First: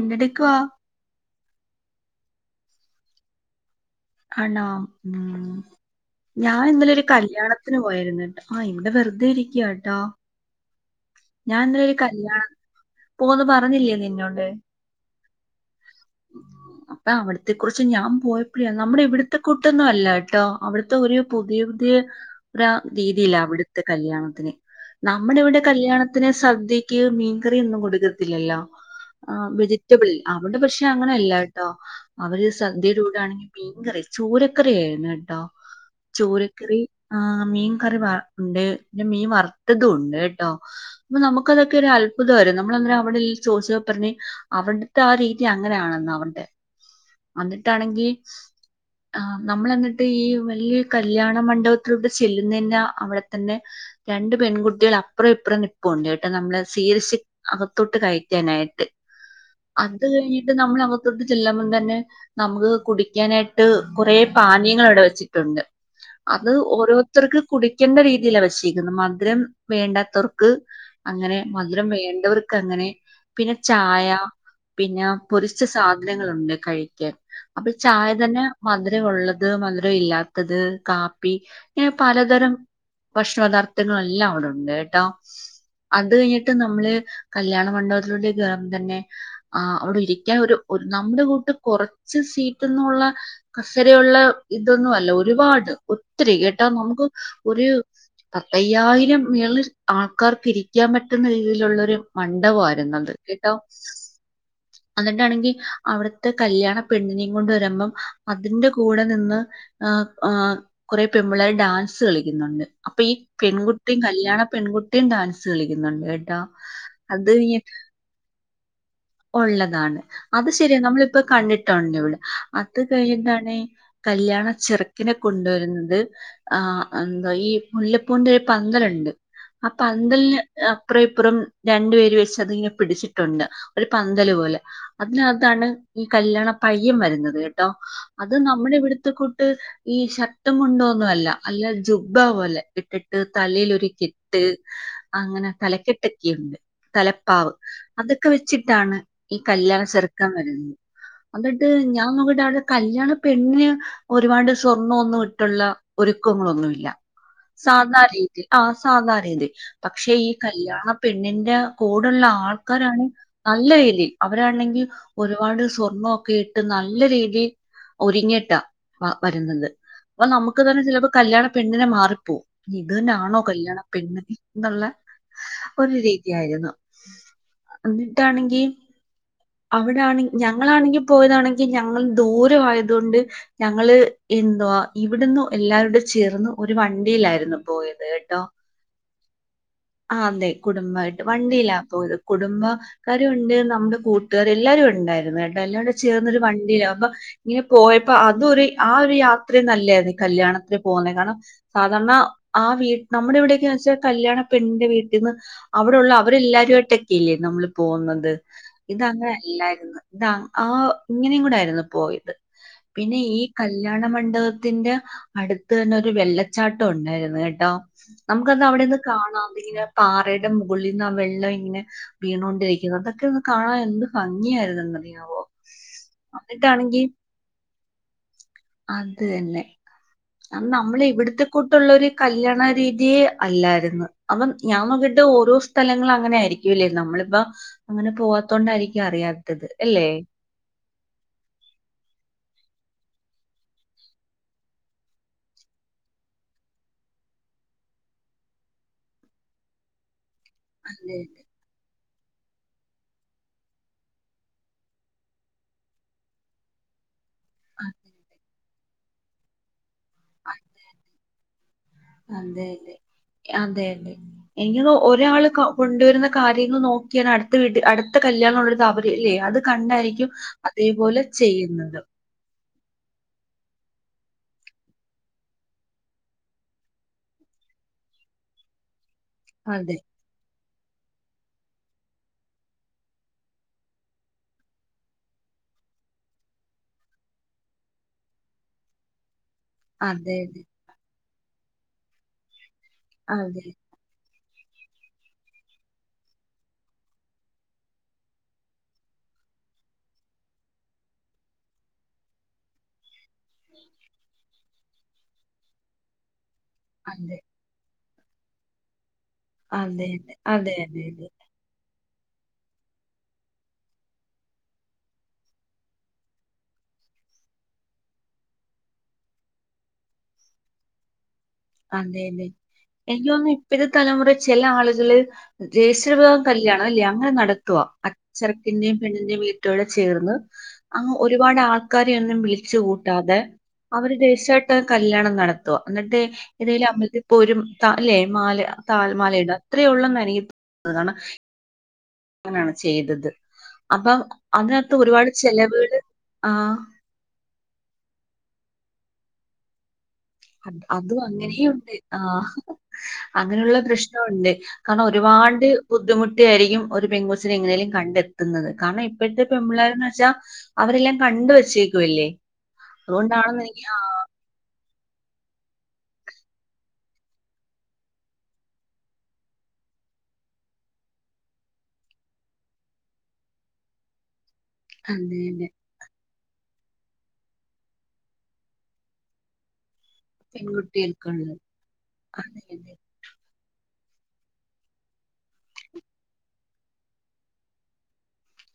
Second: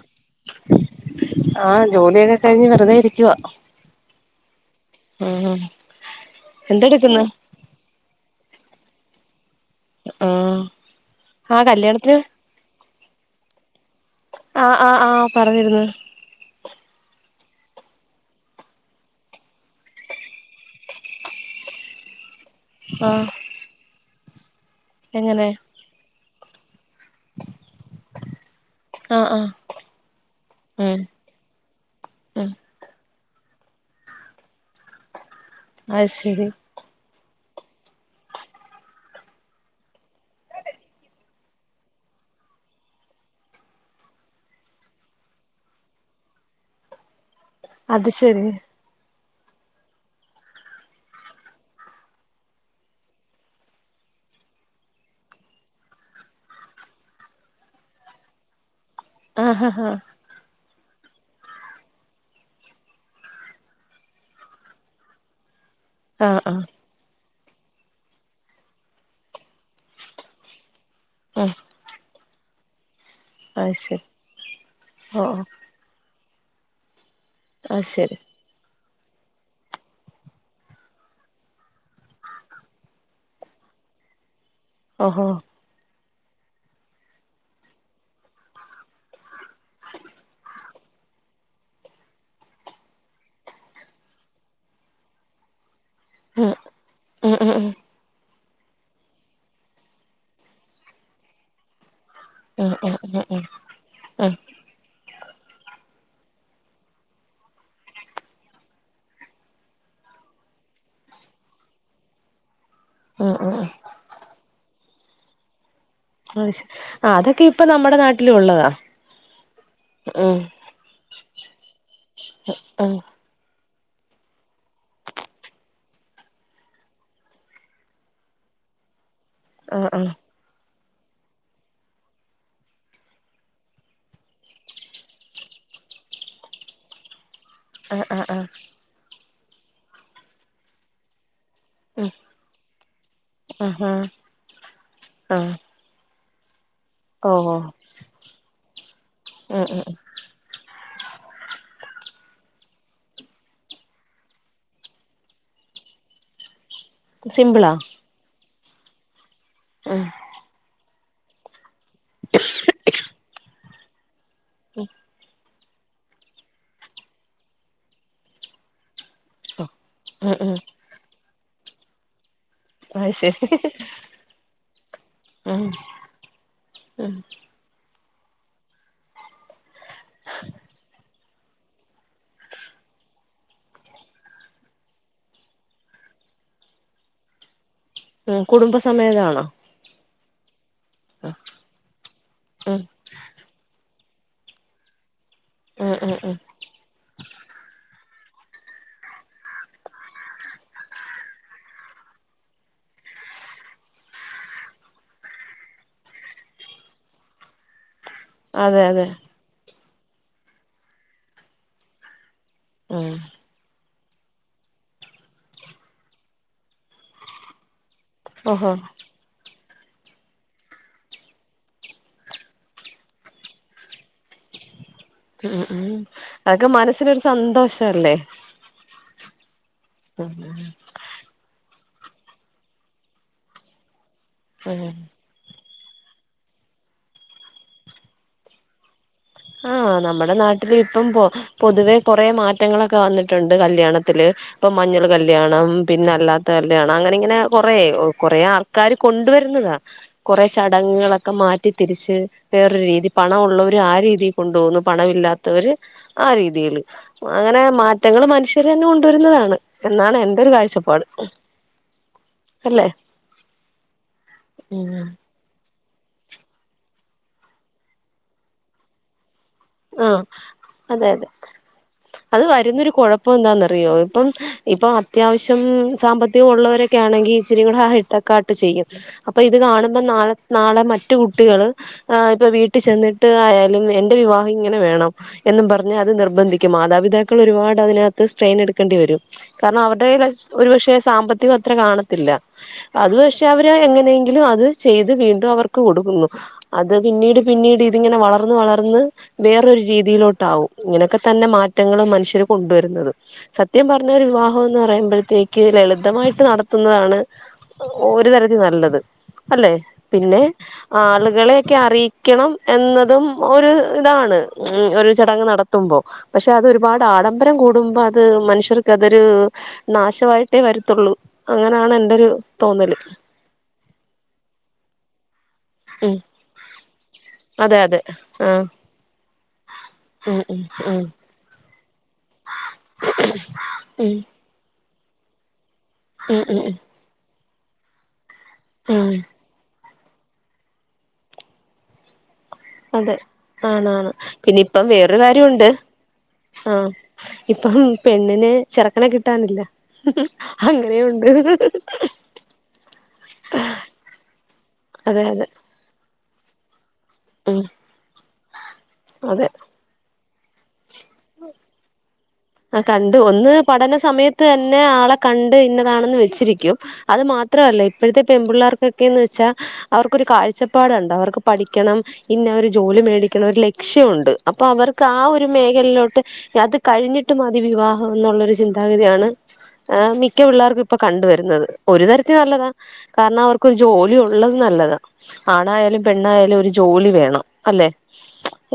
എന്തെടുക്കുവാ ആഹ് ജോലിയൊക്കെ കഴിഞ്ഞ് വെറുതെ ഇരിക്കുവാ ആണോ ഉം ഞാൻ ഇന്നലെ ഒരു എന്തെടുക്കുന്ന് കല്ല്യാണ ത്തിന് പോയിരുന്ന് ആഹ് ഇവിടെ വെറുതെ ഇരിക്കയാ ട്ടോ ആഹ് ആഹ് ഞാന്നൊരു കല്യാണത്തിന് കല്ല്യാണം പോന്ന് പറഞ്ഞില്ലേ നിന്നോട് അഹ് ആആഹ് ആഹ് പറഞ്ഞിരുന്ന് അപ്പൊ അവിടത്തെ കുറിച്ച് ഞാൻ പോയപ്പഴേ നമ്മുടെ ഇവിടുത്തെ കൂട്ടൊന്നും അല്ലാട്ടോ അവിടുത്തെ ഒരു പുതിയ പുതിയ രാ ആഹ് രീതിയിലാ അവിടുത്തെ കല്ല്യാണത്തിന് നമ്മുടെ എങ്ങനെ ഇവിടെ കല്ല്യാണത്തിന് സദ്യക്ക് മീൻകറിയൊന്നും കൊടുക്കത്തില്ലല്ലോ ആഹ് ആ ആഹ് വെജിറ്റബിൾ അവിടെ പക്ഷേ ഉം അല്ലാട്ടോ അവര് ഉം സദ്യയുടെ കൂടെയാണെങ്കി മീൻകറി ചൂരക്കറി ആയിരുന്നു കേട്ടോ അത് ശരി ചൂരക്കറി ആഹ് മീൻ കറി വ ഉണ്ട് പിന്നെ മീൻ വറുത്തതും ഉണ്ട് കേട്ടോ അപ്പൊ നമുക്കതൊക്കെ ഒരു അത്ഭുതായിരുന്ന് നമ്മളെന്നേരം അവിടെ ചോദിച്ചപ്പോ പറഞ്ഞ് അവിടുത്തെ ആ രീതി തി അങ്ങനെയാണെന്ന് അവടെ വന്നിട്ടാണെങ്കി അത് ശരി ആഹ് നമ്മള്ന്നിട്ട് ഈ വലിയ കല്യാണ മണ്ഡപത്തിലൂടെ ചെല്ലുന്നേന്റെ അവിടെ തന്നെ രണ്ട് പെൺകുട്ടികള് അപ്പറം ഇപ്പറും നിപ്പുണ്ടേട്ടോ നമ്മളെ സീൽസി അകത്തോട്ട് കയറ്റാനായിട്ട് ആഹ ഹാ അത് കഴിഞ്ഞിട്ട് നമ്മള് അകത്തോട്ട് ചെല്ലുമ്പം തന്നെ നമുക്ക് കുടിക്കാനായിട്ട് കൊറേ പാനീയങ്ങള് അവിടെ വെച്ചിട്ടുണ്ട് ആഹ് അത് ആഹ് ഓരോ ഓരോത്തർക്ക് കുടിക്കേണ്ട രീതിയിലാ വെച്ചേക്കുന്നേ മധുരം വേണ്ടാത്തവർക്ക് അങ്ങനെ ഉം മധുരം വേണ്ടവർക്ക് അങ്ങനെ പിന്നെ അത് ശരി ചായ പിന്നെ ഓ ഓ പൊരിച്ച സാധനങ്ങളുണ്ട് കഴിക്കാൻ അപ്പൊ അത് ശരി ചായതന്നെ മധുരം ഉള്ളത് മധുരം ഇല്ലാത്തത് കാപ്പി ഇങ്ങനെ പലതരം ഭക്ഷണ പദാർത്ഥങ്ങളെല്ലാം അവിടെ ഉണ്ട് കെ ട്ടോ ഓഹോ അത് കഴിഞ്ഞിട്ട് നമ്മള് കല്ല്യാണ മണ്ഡപത്തിലൂടെ കേറുമ്പോതന്നെ ആഹ് അവിടെ ഇരിക്കാൻ ഒരു നമ്മുടെ കൂട്ട് കൊറച്ച് സീറ്റ്ന്നുള്ള കസേരയുള്ള ഇതൊന്നും അല്ല ഒരുപാട് ഒത്തിരി ഉം കെട്ടാ നമുക്ക് ഉം ഉം ഉം ഒരു പത്തയ്യായിരം മേളില് ആൾക്കാർക്ക് ഇരിക്കാൻ പറ്റുന്ന രീതിയിലുള്ളൊരു ഉം ഉം മണ്ഡപമായിരുന്നത് ഉം കേട്ടോ. ഉം എന്നിട്ടാണെങ്കി അവിടുത്തെ കല്യാണ പെണ്ണിനെയും കൊണ്ട് വരുമ്പം അതിന്റെ കൂടെ നിന്ന് ഏഹ് ഏഹ് കൊറേ പെൺപുള്ളാര് ഡാൻസ് കളിക്കുന്നുണ്ട്. അപ്പൊ ഈ ഉം ഉം ഉം പെൺകുട്ടിം കല്യാണ പെൺകുട്ടിയും ഡാൻസ് കളിക്കുന്നുണ്ടെ അഹ്ശ, ആഹ് അതൊക്കെ ഇപ്പൊ നമ്മടെ നാട്ടിലും ഉള്ളതാ. ഉള്ളതാണ് ഉം അത് ശരിയാ നമ്മളിപ്പം കണ്ടിട്ടുണ്ട്ഇവിടെ. അത് ഉം കഴിഞ്ഞിട്ടാണ് കല്യാണ ചെറുക്കനെ കൊണ്ടുവരുന്നത് ആഹ് എന്താ ഈ മുല്ലപ്പൂന്റെ ഒരു പന്തല്ണ്ട് ആ ആഹ് ആഹ് പന്തലിന് അപ്പുറം ഇപ്പുറം രണ്ടു പേര് വെച്ച് അതിങ്ങനെ പിടിച്ചിട്ടുണ്ട്. ഒരു പന്തല് പോലെ അതിനകത്താണ് ഈ കല്യാണ പയ്യൻ വരുന്നത് കേ ട്ടോ ആഹ് ആഹ് അത് ആഹ് നമ്മുടെ ഇവിടുത്ത കൂട്ട് ഈ ഷർട്ടും മുണ്ടുമൊന്നു അല്ല. അല്ല ഉം ജുബ്ബാ പോലെ അല്ലെ ഇട്ടിട്ട് തലേലൊരു ആഹാ കെട്ട് അങ്ങനെ. ആഹ് തലക്കെ ക്കെഉണ്ട് തലപ്പാവ് ഓഹോ അതൊക്കെ വെച്ചിട്ടാണ് ഈ ഉം കല്യാണ ഉം ചെറുക്കം വരുന്ന എന്നിട്ട് ഞാൻ നോക്കിട്ട് അവിടെ കല്യാണ പെണ്ണിന് ഒരുപാട് സ്വർണം ഒന്നും ഇട്ടുള്ള ഒരുക്കങ്ങളൊന്നുമില്ല സിമ്പിളാ സാധാരീതി ആ സാധാ രീതി ഉം പക്ഷെ ഈ കല്യാണ പെണ്ണിന്റെ കൂടെള്ള ആൾക്കാരാണ് നല്ല വേലി അവരാണെങ്കിൽ ഒരുപാട് സ്വർണൊക്കെ ഇട്ട് നല്ല രീതിൽ ഒരുങ്ങിട്ടാ വ വരുന്നത്. അപ്പൊ ഉം ഉം നമുക്ക് തന്നെ ചിലപ്പോ കല്യാണ പെണ്ണിനെ മാറിപ്പോവും ഇത് അത് തന്നാണോ ശരി കല്യാണ പെണ്ണ് എന്നുള്ള ഉം ഒരു രീതിയായിരുന്നു ഉം എന്നിട്ടാണെങ്കി അവിടാണെ ഞങ്ങളാണെങ്കി പോയതാണെങ്കി ഞങ്ങൾ ദൂരവായതോണ്ട് ഞങ്ങള് എന്ന്തവാ ഇവിടുന്ന് എല്ലാരോടും ചേർന്ന് ഒരു വണ്ടിയിലായിരുന്നു പോയത് കേട്ടോ. ഉം കുടുംബസമേതാണോ ആ അതെ കുടുംബയിട്ട് വണ്ടീലാ പോയത് ഉം കുടുംബക്കരു ഉണ്ട് നമ്മുടെ കൂട്ടുകാർ എല്ലാരും ഉണ്ടായിരുന്നു കേട്ടോ എല്ലാം ഉം കൂടെ ഉം ഉം ചേർന്നൊരു വൺ.. ദിയ അപ്പൊ ഇങ്ങനെ പോയപ്പോ അതൊരു ആ ഒരു യാത്ര നല്ല ആരുന്നു ഇ കല്യാണത്തിന് പോകുന്നേ കാരണം സാധാരണ ആ വീ നമ്മുടെ വിടെയൊക്കെയ വെച്ചാൽ കല്യാണ പെണിന്റെ വീട്ടിന്നു അവിടെള്ള അവരെല്ലാവരുമായിട്ടൊക്കെ ല്ലേ നമ്മള് പോന്നത് അതെ ഇത് അതെ അങ്ങനെ അല്ലായിരുന്നു. ഇതാ ആ ഇങ്ങനെയും കൂടെ ആരുന്നു പോയത് ഉം പിന്നെ ഈ കല്യാണ മണ്ഡപത്തിന്റെ അടുത്ത് തന്നെ ഒരു വെല്ലച്ചാട്ടം ഉണ്ടായിരുന്നു കേട്ടോ നമുക്കത് ഓഹോ അവിടെന്ന് കാണാം ഇങ്ങനെ പാറയുടെ മുകളിൽ നിന്ന് ആ വെള്ളം ഇങ്ങനെ വീണോണ്ട് [unintelligible] അതൊക്കെ ഒന്ന് കാണാൻ എന്ത് ഭംഗിയായിരുന്നെന്നറിയോ ഉം ഉം അതൊക്കെ മനസ്സിനൊരു സന്തോഷ അല്ലേ ആ നമ്മള് ഇവിട്ത്തെ കൂട്ടുള്ള ഒരു കല്യാണ രീതിയെ അല്ലായിരുന്നു അപ്പം ഉം ഞാനോക്കിട്ട് ഓരോസ് സ്ഥലങ്ങൾ അങ്ങനെ ആയിരിക്കുംല്ലേ നമ്മളിപ്പ അങ്ങനെ പോവാത്ത കൊണ്ടായിരിക്കും അറിയാ ആഹ നമ്മുടെ നാട്ടില് ഇപ്പം പൊതുവെ കുറെ മാറ്റങ്ങളൊക്കെ വന്നിട്ടുണ്ട് കല്യാണത്തില് ഇപ്പൊ മഞ്ഞൾ കല്ല്യാണം പിന്നെ അല്ലാത്ത കല്യാണം അങ്ങനെ ഇങ്ങനെ കൊറേ ആയ് കൊറേ ആൾ ക്കാര് കൊണ്ടുവരുന്നതാ കുറേ അതെ ചടങ്ങുകളൊക്കെ അതെ മാറ്റി തിരിച്ച് വേറൊരു രീതി പണം ഉള്ളവർ ആ രീതി കൊണ്ട് പോന്നു പണമില്ലാത്തവര് ആ രീതിയില് അങ്ങനെ മാറ്റങ്ങൾ മന്ഷ് ഇച്ചരിന്നെ കൊണ്ടുവരുന്നതാണ് എന്നാണ് എന്റെ ഒരു കാഴ്ചപ്പാട് അല്ലേ അതെയതെ അതെയതെ എങ്കി ഉം അത് ഒരാള് കൊ കൊണ്ടുവരുന്ന കാര്യങ്ങൾ നോക്കിയാണ് അടുത്ത വീട്ടിൽ അടുത്ത കല്യാണം ഉള്ള ഒരു താപര്യം അല്ലേ അത് ആഹ് കണ്ടായിരിക്കും അതെ അതെ അതേപോലെ ചെയ്യുന്നത് അത് വരുന്നൊരു കുഴപ്പം എന്താന്നറിയോ ഇപ്പം ഇപ്പൊ അത്യാവശ്യം സാമ്പത്തികം ഉള്ളവരെ ക്കെ ആണെങ്കി ഇച്ചിരി കൂടെ ഹൈട്ടെക്കാട്ട് ചെയ്യും അപ്പൊ ഇത് അതെ കാണുമ്പോ നാളെ നാളെ മറ്റു കുട്ടികൾ ഇപ്പൊ വീട്ടിൽ ചെന്നിട്ട് ആയാലും എന്റെ വിവാഹ ഇങ്ങനെ വേണം എന്നും പറഞ് അത് നിർബന്ധിക്കും മാതാപിതാക്കൾ ഒരുപാട് അതിനകത്ത് സ്ട്രെയിൻ എടുക്കേണ്ടി വരും കാരണം അവരുടെ കയ്യിൽ അതെ അഷ്‌ ഒരുപക്ഷെ സാമ്പത്തികം അത്ര കാണത്തില്ല അത് പക്ഷെ അതെ അവര് എങ്ങനെയെങ്കിലും അത് സ് ചെയ്ത് വീണ്ടും അവർക്ക് കൊടുക്കുന്നു അത് പിന്നീട് പിന്നീട് ഇതിങ്ങനെ വളർന്ന് വളർന്ന് വേറൊരു രീതിയിലോട്ട് ആവും, ഇങ്ങനെയൊക്കെ തന്നെ മാറ്റങ്ങൾ മനുഷ്യർ കൊണ്ടുവരുന്നത്. സത്യം പറഞ്ഞാൽ ഒരു വിവാഹം എന്ന് പറയുമ്പോഴത്തേക്ക് ലളിതമായിട്ട് നടത്തൻ. ത്തുന്നതാണ് അതെ ഒരു തരത്തിൽ നല്ലത് അല്ലെ അതെ അതെ പിന്നെ അതെ അതെ ആളുകളെയക്കെ അറിയിക്കണം എന്നതും ഒരു ഇതാണ് ഒരു ചടങ്ങ് നടത്തുമ്പോ പക്ഷെ അത് ഒരുപാട് ആഡംബരം കൂടുമ്പോ അത് മനുഷ്യർക്ക് അതൊരു നാശമായിട്ടേ വരുത്തുള്ളൂ, അങ്ങനെയാണ് എന്റെ ഒരു തോന്നല്. പിന്നെ തലമുറേൽ ചെല ആളുകൾ രഹസ്യ ഉം വിഭാഗം കല്യാണം അല്ല്യേ അങ്ങനെ അതെ നടത്തുവാ അതെ ആഹ് ചെറുക്കന്റെയും പെണ്ണിന്റെയും വീട്ടൂടെ ചേർന്ന്. ഉം ഉം. അങ്ങ് ഒരുപാട് ആൾക്കാരെയൊന്നും വിളിച്ചു കൂട്ടാതെ ഉം അവര് ദേശായിട്ട് കല്യാണം നട ത്തുവാ. എന്നിട്ട് ഉം ഉം ഉം നമ്മൾതിപ്പോ ഒരു മ് താ അല്ലെ മാല താൽ ഉം മല ഇടാ അത്രേ ഒള്ളെന്നാ എനി [inaudible] തോ. [inaudible] കാരണം അതെ. ആണ് ആണ്. അപ്പം പിന്നെ ഇപ്പം അതിനകത്ത് വേറൊരു ഒരുപാട് കാര്യ വുണ്ട്, ചെലവുകള് ആഹ്. ഇപ്പം പെണ്ണിന് ചെറുക്കനെ കിട്ടാനില്ല. അത് അതും അങ്ങനെയുണ്ട് അങ്ങനെയുണ്ട്. ആഹ് അങ്ങനെയുള്ള പ്രശ്നവു ണ്ട്. കാരണം അതെ അതെ ഒരുപാട് ബുദ്ധിമുട്ടി ആയിരിക്കും ഒരു പെങ്കൊച്ചിനെ ഉം എങ്ങനേലും കണ്ടെത്തുന്നത്. കാരണം ഇപ്പഴത്തെ അതെ പെൺ പിള്ളേരെന്ന് വെച്ചാ അവരെല്ലാം കണ്ട് വച്ചേക്കുവല്ലേ? ആഹ് കണ്ട്, ഒന്ന് പഠന സമയത്ത് തന്നെ ആളെ കണ്ട് ഇന്നതാണെന്ന് വെച്ചിരിക്കും. അത് മാത്രല്ല, ഇപ്പോ ഴത്തെ പെൺപിള്ളേർക്കൊക്കേന്ന് വെച്ചാ അവർക്കൊരു കാഴ്ചപ്പാടണ്ട്. അവർക്ക് പഠിക്കണം ഇന്ന ഒര് ജോലി മേടിക്കണം ഒരു ലക്ഷ്യവുണ്ട്. അപ്പൊ അവർ ക്കാ അതെ ഒരു അതെ. മേഖലയിലോട്ട് അത് കഴിഞ്ഞ് ട്ട് മതി വിവാഹം എന്നുള്ളൊരു ചിന്താഗതിയാണ് മി ക്കെ പിള്ളേർക്കും ഇപ്പൊ കണ്ട് പെൺകുട്ടികൾക്കുള്ളത്. വരുന്നത്, ഒരു തരത്തി അതെ നല്ലതാ, അതെ. കാരണം അവർക്കൊരു ജോലി ഉള്ളത് നല്ലതാ. ആണായാലും പെണ്ണായാലും ഒരു ജോലി വേണം. അല്ലെ?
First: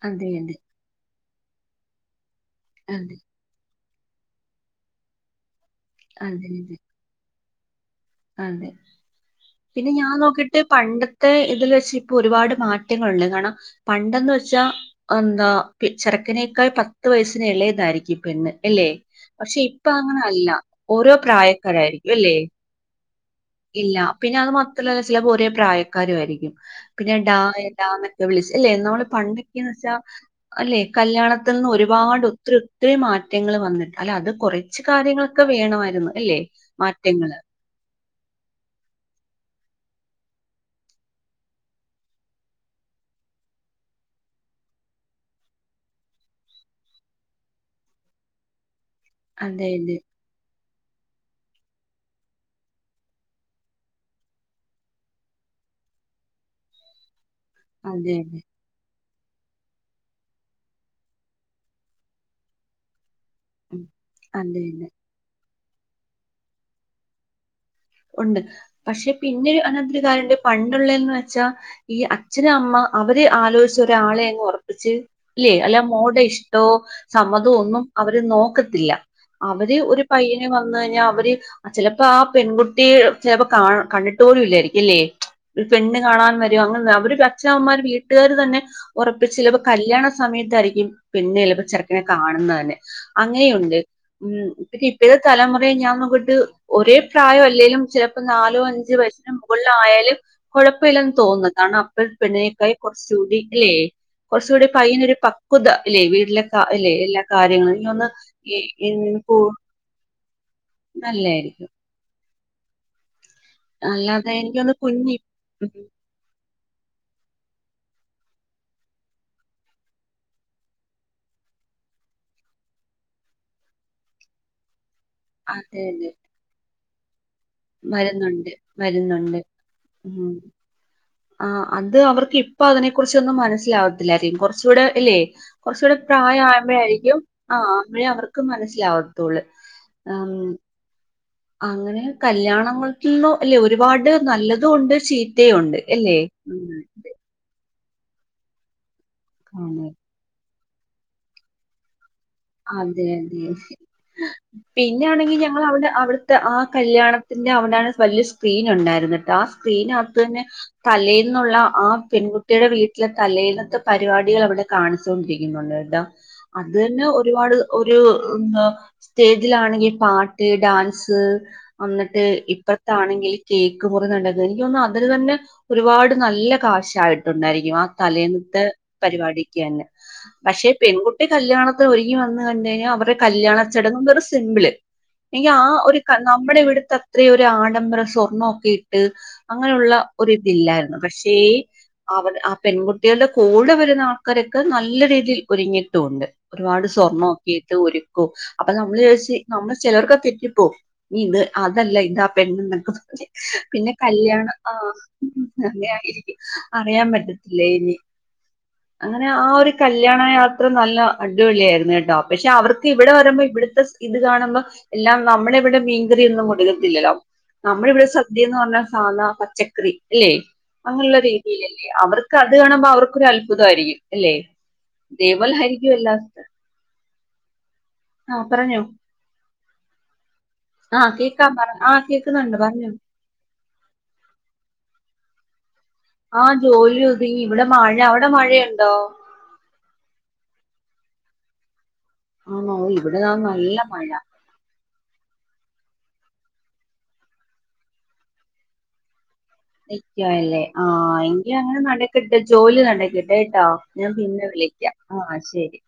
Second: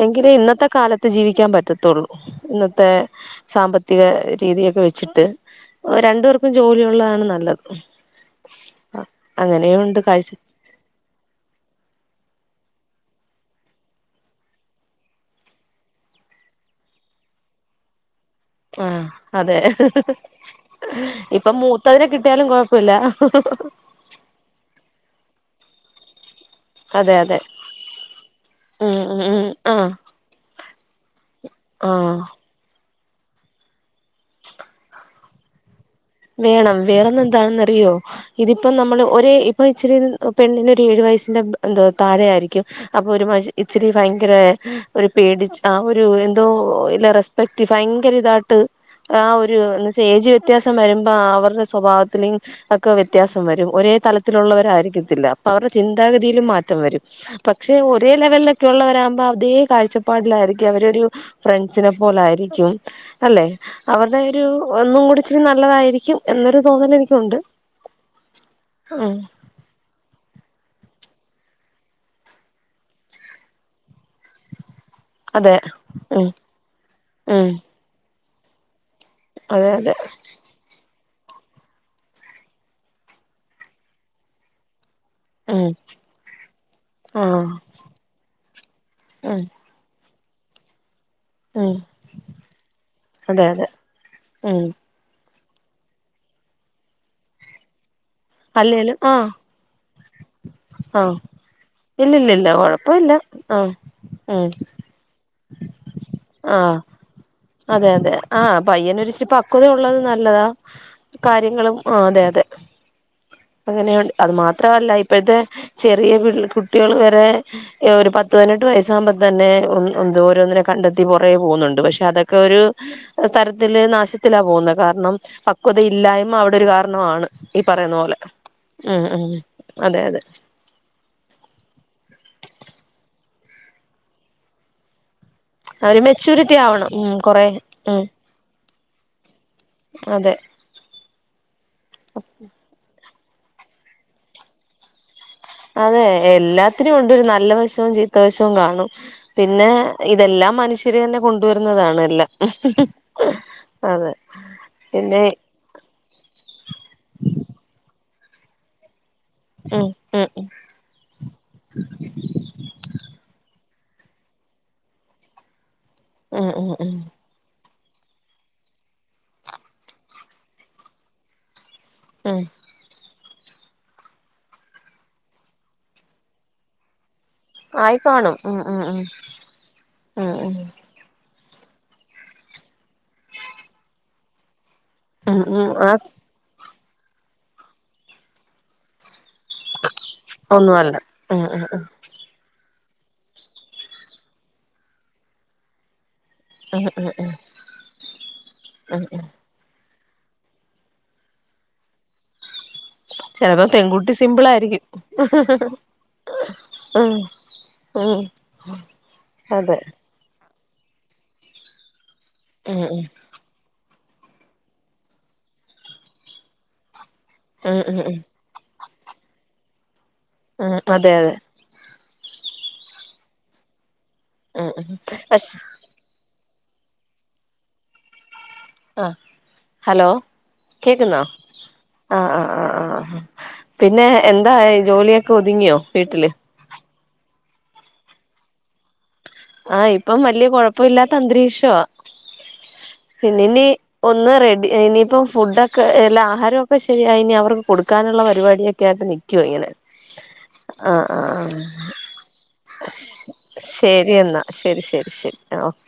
എങ്കിലെ അതെ അതെ. ഇന്നത്തെ കാലത്ത് ജീവിക്കാൻ പറ്റത്തൊള്ളൂ. ഇന്നത്തെ അതെ. സാമ്പത്തിക രീതിയൊക്കെ വെച്ചിട്ട്, രണ്ടു അതെ പേർക്കും അതെ. ജോലിയുള്ളതാണ് നല്ലത്. അങ്ങനെയു ഉണ്ട് കാഴ്ച ട്ട് പണ്ടത്തെ ഇതിൽ വെച്ച് ഇപ്പൊ ഒരുപാട് മാറ്റങ്ങളുണ്ട്. കാണം പണ്ടെന്ന് വെച്ചാ എന്താ ചെറുക്കനേക്കാൾ പത്ത് വയസ്സിന് ഇളയതായിരിക്കും പെണ്ണ്. അല്ലേ? ആഹ്, അതെ. പക്ഷെ ഇപ്പൊ അങ്ങനെ അല്ല. ഓരോ ഇപ്പം മൂത്തതിനെ പ്രായക്കാരായിരിക്കും അല്ലേ? കിട്ടിയാലും കുഴ പ്പ ഇല്ല. ഇല്ല, പിന്നെ അത് മാത്രല്ലാ ചെലേപ്പം ഒരേ പ്രായക്കാരും ആയിരിക്കും. പിന്നെ അതെ ഡാ അതെ യെഡാന്നൊക്കെ വിളിച്ച്. അല്ലേ? ഉം നമ്മള് ഉം ഉം പണ്ടൊക്കെന്ന് ആഹ് വെച്ചാ അല്ലെ. കല്യാണത്ത്ൽന്ന് ആഹ് ഒരുപാടു ത്ത്രി ഒത്ത്രി മാറ്റങ്ങൾ വന്ന്, അല്ല അത് കുറച്ച് കാര്യങ്ങളൊക്കെ വേണമായിരുന്ന്. വേണം. വേറൊന്ന് എന്താണ്ന്നറിയോ. ഇതിപ്പം നമ്മള് ഒരേ ഇപ്പൊ ഇച്ചിരി പെണ്ണിനൊരു ഏഴു വയസ്സിന്റെ എന്തുവാ താഴെ ആയിരിക്കും. അപ്പൊ ഒരു മ ഇച്ചിരി ഭയങ്കര ഒരു പേടിച്ച് ആഹ് ഒരു എന്തോ ഇല്ല റെസ് പക്റ്റ് ഭയങ്കര ഇതായിട്ട് ആ ഒരു അതെ എന്ന് അതെ. വെച്ചാ ഏയ്ജ് വെ [unintelligible] വരുമ്പോ അവരുടെ സ്വഭാവത്തിലും ഒക്കെ വ്യത്യാസം വരും. ഒരേ തലത്തിലുള്ളവരായിരിക്കത്തില്ല. അപ്പൊ അവരുടെ ചിന്താഗതിയിലും മാറ്റം വരും. പക്ഷെ, അതെ ഒരേ അതെ. ലെവലിലെ ള്ളവരാകുമ്പോ അതേ കാഴ്ചപ്പാടിലായിരിക്കും അവരരു ഫ്രണ്ട്സിനെ പോലായിരിക്കും. അല്ലെ? ഉം. അവരുടെ ഒരു അതെ അതെ. ഒന്നും കൂടി ഇച്ചിരി നല്ലതായിരിക്കും എന്നൊരു തോന്നൽ എനിക്കുണ്ട്. ഉണ്ട്. പക്ഷെ, ഉം പിന്നെ അനത്തരു കാര്യണ്ട് പണ്ടുള്ളന്ന് വെച്ചാ, ഈ അച്ഛന് അമ്മ... അവര് ആലോചിച്ച് ഒരാളെ അങ്ങ് ഉറപ്പിച്ച്... ഇല്ലേ? അതെ അല്ല മോളുടെ ഉം ഇഷ്ടോ ഉം സമ്മതോ ഒന്നും... അവര് നോക്കത്തില്ല. അതെ അവര് അതെ ഒരു പയ്യനെ വന്ന് കഴിഞ്ഞാൽ അവര് ചിലപ്പോ ആ പെൺകു ട്ടി ചിലപ്പോ കണ്ടിട്ട് പോലുംല്ലായിരിക്കും അല്ലേ? ഉം പെണ്ണ് കാണാൻ വരും, അങ്ങനെ അവര് ആഹ് അച്ഛനാവന്മാർ വീട്ടുകാർ തന്നെ ഉറപ്പിച്ച് ഉം ചിലപൊ... കല്യാണ സമയത്തായിരിക്കും... പെന്നെ ചെലപ്പ ഉം ചെറക്കിനെ കാണുന്നതന്നെ, അതെ അതെ അങ്ങനെയുണ്ട്. ഉം ഈ തലമുറയെ ഞാനങ്ങട്ട് ഒരേ പ്രായംല്ലേലും ചില ല പ്പ നാലോ അഞ്ച് അല്ലേലും ആഹ് വയസിന് മുകളിലായാലും കുഴപ്പമില്ലെന്ന് ആഹ് തോന്നും. കാരണം അപ്പൾ ഇല്ലില്ലില്ല പെണ്ണിനക്കായും... കൊഴപ്പ ഇല്ല കുറച്ചുടി ആഹ് ല്ലേ? ഉം കുറച്ചുടി പയ്യനൊരു പക്വത ഇല്ലെ വീട്ടിലെ ആഹ് അല്ലെ എല്ലാ കാര്യങ്ങളും ഇനി അതെ ഒന്ന് അതെ ആഹ് അ പയ്യനൊച്ചിരിപ്പക്വത ഉള്ളത് നല്ലതാ തോന്നുന്നു നല്ലായിരിക്കും കാര്യങ്ങളും അതെ അതെ അങ്ങനെയ അത് അല്ലാതെ എനിക്ക് തോന്നുന്നു മാത്രല്ല കുഞ്ഞി ഇപ്പോഴത്തെ ഉം ചെറിയ കുട്ടികൾ വരെ ഒരു പത്ത് പതിനെട്ട് വയസ്സാകുമ്പ തന്നെ എന്ത ഓരോന്നിനെ കണ്ടെത്തി പുറേ പോകുന്നുണ്ട് പക്ഷെ അതൊക്കെ ഒരു തരത്തില് നാശത്തിലാ പോകുന്നത് കാരണം പക്വത അതെ അതെ ഇല്ലായ്മ അവിടെ ഒരു കാരണമാണ് ഈ പറയുന്ന പോലെ വരുന്നുണ്ട് ഉം ഉം വരുന്നുണ്ട് അതെ അതെ ഉം ആഹ് അത് അവർക്ക് ഇപ്പ അതിനെ കുറിച്ചൊന്നും മനസ്സിലാവത്തില്ല കുറച്ചുകൂടെ അല്ലെ ആ കുറച്ചുടെ ഒരു പ്രായം മെച്യൂരിറ്റി ആകുമ്പഴാ ആവണം ഉം യിരിക്കും കൊറെ ആഹ് ഉം ആകുമ്പോഴേ അവർക്ക് മനസ്സിലാവത്തോുള്ളൂ ഉ അതെ അങ്ങനെ കല്യാണങ്ങൾക്കന്നും അല്ലെ ഒരുപാട് നല്ലതുണ്ട് ചീത്തതു ഉണ്ട് അതെ അല്ലേ ഉം എല്ലാത്തിനും ഉണ്ട് ഒരു നല്ല വശവും ചീത്തവശവും കാണും പിന്നെ ആണ്. ഇതെല്ലാം മനുഷ്യര് തന്നെ കൊണ്ടുവരുന്നതാണല്ലേ അതെ അതെെ പിന്നെ പിന്നെയാണെങ്കിൽ ഞ ഞവിടെ അവിടുത്തെ ആഹ് കല്യാണത്തിന്റെ അവിടെണ് വലിയ സ്ക്രീൻ ഉണ്ടായിരുന്നത് ഉം ഉം സ്ക്രീനകത്തന്നെ തലയിൽന്നുള്ള ആ പെൺകുട്ടിയുടെ വീട്ടിലെ തലയിന്നത്തെ പരിപാടികൾ അവിടെ കാണിച്ചുകൊണ്ടിരിക്കുന്നുണ്ട് ട്ടോ ഉം ഉം അത് ഉം ഉം തന്നെ ഒരുപാട് ഒരു സ്റ്റേജിലാണെങ്കിൽ പാട്ട് ഡാൻസ് വന്നിട്ട് ഉം ഇപ്പ [unintelligible] ആണെങ്കിൽ കേക്ക് മുറിനടക്കുന്നു എനിക്ക് തോന്നുന്നു അതിന് തന്നെ ഒരുപാട് നല്ല കാശായിട്ട് ണ്ടായിരിക്കും ആഹ് ആയിക്കാണും ഉം തലേന്നത്തെ ഉം ഉം പരിപാടിക്കന്നെ ഉം ഉം പക്ഷെ പെൺകുട്ടി കല്ല്യാണത്തി ഒരു വന്ന് ക കഴിഞ്ഞൽ അവരുടെ കല്യാണചടങ്ങുകൾ സിമ്പിള് ഉം ഉം ആഹ് ആ ഒര് നമ്മുടെ ഇവിടുത്തെ അത്രെരു ആഡംബര സ്വർണ്ണ ഒക്കെ അങ്ങനെയുള്ള ഒന്നുമല്ല ഒരിതില്ലായിരുന്നു പക്ഷേ ഉം ഉം ഉം അവർ ആ പെൺകുട്ടികളുടെ കൂ ടെ വരുന്ന ആൾക്കാരൊക്കെ നല്ല രീതിയിൽ ഒരുങ്ങിട്ടുണ്ട് ഉം ആഹ് നോക്കിട്ട് ഒരുക്കും അപ്പൊ നമ്മള് ഉം നമ്മള് ചിലർക്ക് അത് തെറ്റിപ്പോ ഇത് അതല്ല ഇതാ പെണ് എന്നൊക്ക ചെലപ്പോ പിന്നെ പെൺകുട്ടി സിമ്പിൾ കല്യാണം ആയിരിക്കും ആഹ് അങ്ങനെ യിരിക്കും അറിയാൻ ഉം പറ്റത്തില്ല ഇനി ഉം അങ്ങനെ ആ ഒരു അതെ കല് കല്യാണ യാത്ര നല്ല അടിപൊളിയായിയിരുന്നു കേട്ടോ പക്ഷെ ഉം അവർക്ക് ഉം ഇവിടെ വരുമ്പോൾ ഇവിടുത്തെ ഇത് കാണുമ്പോ എല്ലാം നമ്മള ഇവിടെ മീൻകറിന്നും കൊടു കത്തില്ലല്ലോ ഉം ഉം നമ്മളിവിടെ ഉം ന്ന് പറഞ്ഞാൽ സാധ പച്ചക്കറി അല്ലെ ഉം അതെ അങ്ങനെയുള്ള അതെ രീതിൽല ല്ലേ അവർക്ക് അത് കാണുമ്പോ അവർക്കൊരു അത്ഭുതമായിരിക്കും അല്ലെ ഉം ഉം ദേവൽ പക്ഷെ ഹരിക്കും എല്ലാ ആഹ് പറഞ്ഞോ ആഹ് ഹലോ ആ കേക്ക്ന്നോ കേക്കാം പറ ആ ആഹ് കേക്കുന്നുണ്ട് ആഹ് പറഞ്ഞോ ആഹ് പിന്നെ എന്തായ് ജോലിയൊക്കെ ഒതുങ്ങിയോ വീട്ടില് ആ ജോലി ഉതുങ്ങി ഇവിടെ മഴ അവിടെ മഴയ്ണ്ടോ ആഹ് ഇപ്പം വല്യയ കൊഴപ്പുല്ലാത്ത അന്തരീക്ഷാ ആണോ ഇവിടെ ദാ പിന്നെനി നല്ല മഴ ഒന്ന് റെഡി ഇനിപ്പോ ഫുഡൊക്കെ എല്ലാ ആഹാരക്കെ ശരിയായി ഇഞി അവർക്ക് കൊടുക്കാനുള്ള പരിപാടിയൊക്കെ യിട്ട് നിക്കുവഇങ്ങനെ നിക്ക്യാല്ലേ ആഹ് എങ്കിയങ്ങനെ നടക്കട്ടെ ജോലി ആഹ് നടക്കട്ടെട്ടോ ഞാ ശരി എന്നാ പിന്നെ ശരി വിളിക്യ ശരി ആഹ് ഓ ശരി